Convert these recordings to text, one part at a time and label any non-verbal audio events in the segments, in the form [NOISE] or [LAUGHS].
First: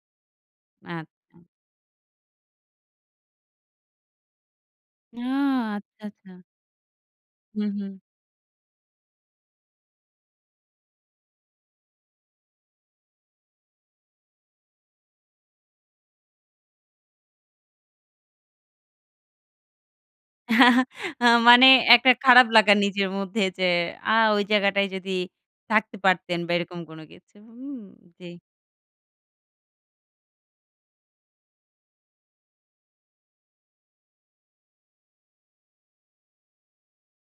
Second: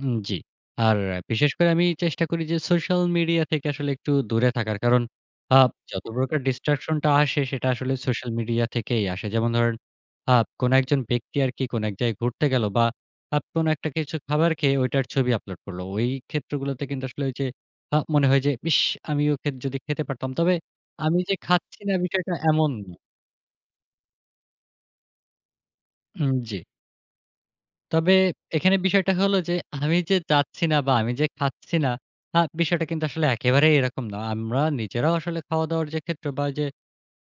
হুম, জি। আর আচ্ছা। বিশেষ করে আমি চেষ্টা করি যে, সোশ্যাল মিডিয়া থেকে আসলে একটু দূরে থাকার। কারণ না, আ আচ্ছা, যত আচ্ছা। প্রকার ডিসট্রাকশন টা আসে, সেটা হুম, হুম। আসলে সোশ্যাল মিডিয়া থেকেই আসে। যেমন ধরেন আ কোন একজন ব্যক্তি আরকি কোন এক জায়গায় ঘুরতে গেল বা আ কোন একটা কিছু খাবার খেয়ে, ঐটার ছবি আপলোড করল। ওই ক্ষেত্রগুলোতে কিন্তু আসলে ওই যে আ মনে হয় যে, "ইস আমিও খে যদি খেতে পারতাম।" তবে [CHUCKLES] আমি আ যে মানে খাচ্ছি না একটা বিষয়টা খারাপ এমন লাগা না। নিজের মধ্যে যে, আ ওই জায়গাটায় যদি থাকতে হুম, পারতেন বা জি। এরকম কোন কিছু। হুম, তবে জি। এখানে বিষয়টা হলো যে, আমি যে চাচ্ছি না বা আমি যে খাচ্ছি না, আ বিষয়টা কিন্তু আসলে একেবারেই এরকম না। আমরা নিজেরাও আসলে খাওয়া দাওয়ার যে ক্ষেত্রে বা ওই যে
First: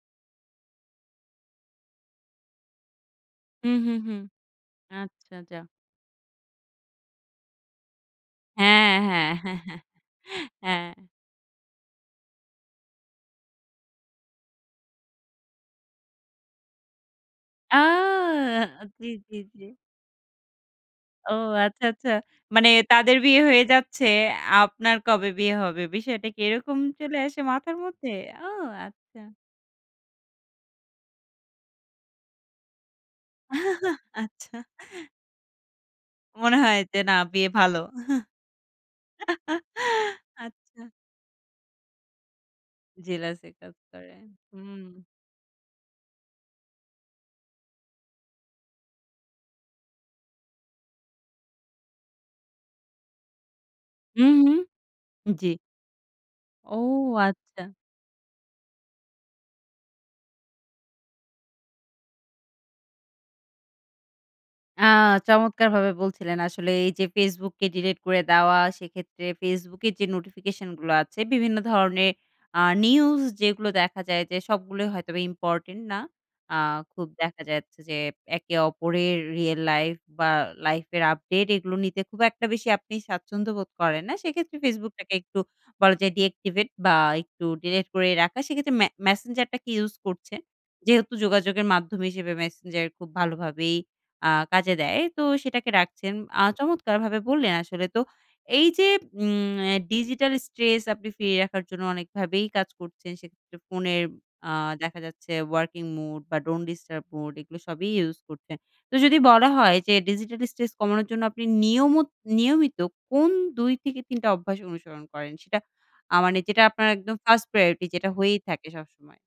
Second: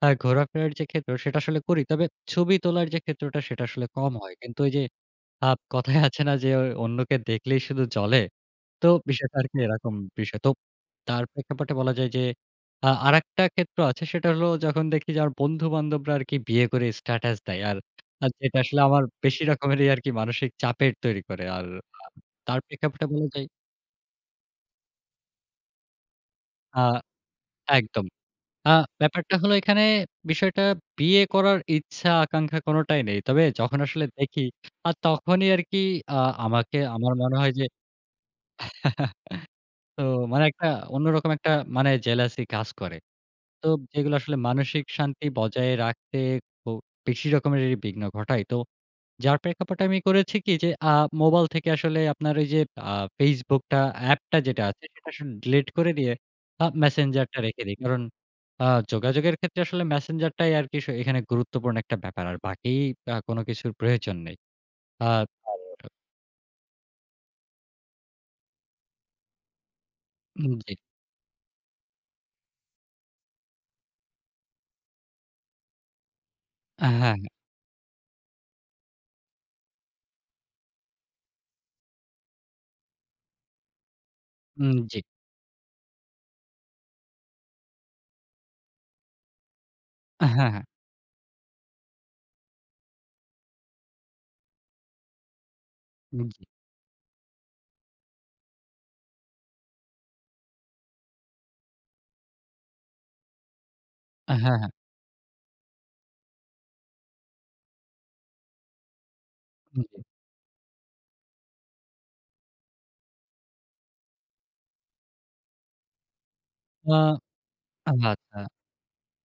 আ ঘোরা-ফেরার যে ক্ষেত্র, সেটা আসলে করি। তবে ছবি তোলার যে ক্ষেত্রটা, সেটা হুম, আসলে হুম, কম হুম। হয়। কিন্তু ওই যে, আচ্ছা, আ যা। কথায় আছে না? যে, অ অন্যকে দেখলেই শুধু জ্বলে। তো হ্যাঁ, হ্যাঁ। বিষয়টা আরকি [CHUCKLES] এরকম। বিষয় তো হ্যাঁ। তার প্রেক্ষাপটে বলা যায় যে, আ আরেকটা ক্ষেত্র আছে, সেটা হলো যখন দেখি যে, আমার বন্ধু-বান্ধবরা আরকি বিয়ে করে স্ট্যাটাস দেয় আর, আর যেটা আহ! আসলে আমার জি, জি, বেশি জি। রকমেরই আরকি মানসিক চাপের তৈরি ও! করে আর। আচ্ছা, আ আচ্ছা। তার মানে প্রেক্ষাপটে তাদের বলতে বিয়ে হয়ে যাচ্ছে, আপনার কবে বিয়ে হবে? বিষয়টা কী এরকম আ চলে আসে মাথার একদম। মধ্যে? ও! আ আচ্ছা। ব্যাপারটা হলো এখানে বিষয়টা বিয়ে করার ইচ্ছা, আকাঙ্খা কোনটাই নেই। তবে যখন [CHUCKLES] আসলে দেখি, আচ্ছা। আ তখনই আরকি আ মনে আমাকে হয় যে না আমার মনে বিয়ে হয় যে ভালো। [CHUCKLES] [LAUGHS] তো মানে একটা আচ্ছা। অন্যরকম একটা মানে, জেলাসি কাজ করে। জেলাসি তো কাজ করে, যেগুলা আসলে হুম। মানসিক শান্তি বজায় রাখতে খুব বেশি রকমেরই বিঘ্ন ঘটায়। তো যার প্রেক্ষাপট আমি করেছি কী? যে আ মোবাইল থেকে আসলে আপনার ওই যে, আ Facebook টা হুম, এ্যাপটা হুম, যেটা আছে, সেটা আসলে জি। ডিলিট করে দিয়ে আ ও! Messenger টা রেখে আচ্ছা। দেই। কারণ আ যোগাযোগের ক্ষেত্রে আসলে Messenger টাই আরকি শ এখানে গুরুত্বপূর্ণ একটা ব্যাপার আর বাকি আ কোন কিছুর প্রয়োজন নেই। আ আ চমৎকার ভাবে বলছিলেন আসলে। এই যে Facebook কে ডিলিট করে দেওয়া, সেক্ষেত্রে Facebook এর যে হুম, নোটিফিকেশন জি। গুলো আছে, বিভিন্ন ধরনের আ নিউজ যেগুলো দেখা যায় যে, সবগুলোই হয়তোবা ইম্পোর্টেন্ট না। আ হ্যাঁ, খুব হ্যাঁ। দেখা যাচ্ছে যে, একে অপরের রিয়াল লাইফ বা লাইফের আপডেট এগুলো নিতে, খুব একটা বেশি আপনি স্বাচ্ছন্দ্য বোধ করেন না। সেক্ষেত্রে হুম, Facebook জি। টাকে একটু বলা যায় ডিঅ্যাক্টিভেট বা একটু ডিলিট করে রাখা, সেক্ষেত্রে ম্যা Messenger টা কী ইউস হ্যাঁ, করছেন? হ্যাঁ। যেহেতু যোগাযোগের মাধ্যমে হিসেবে, Messenger খুব ভালোভাবেই আ কাজে দেয়। তো সেটাকে রাখছেন হুম, আ জি। চমৎকারভাবে বললেন আসলে। তো এই যে উম ডিজিটাল স্ট্রেস আপনি ফিরিয়ে রাখার জন্য, অনেকভাবেই কাজ করছেন। সেক্ষেত্রে ফোনে হ্যাঁ, আ হ্যাঁ। দেখা যাচ্ছে, ওয়ার্কিং মুড বা ডন্ট ডিস্টার্ব মুড এগুলো সবই ইউস করছেন। তো যদি বলা হয় হুম, যে, জি। ডিজিটাল স্ট্রেস কমানোর জন্য আপনি নিয়মত নিয়মিত, কোন ২ থেকে ৩ টা অভ্যাস অনুসরণ করেন? সেটা আ মানে যেটা আপনার আ একদম ওহ! 1st প্রায়োরিটি যেটা আচ্ছা। হয়েই থাকে সবসময়।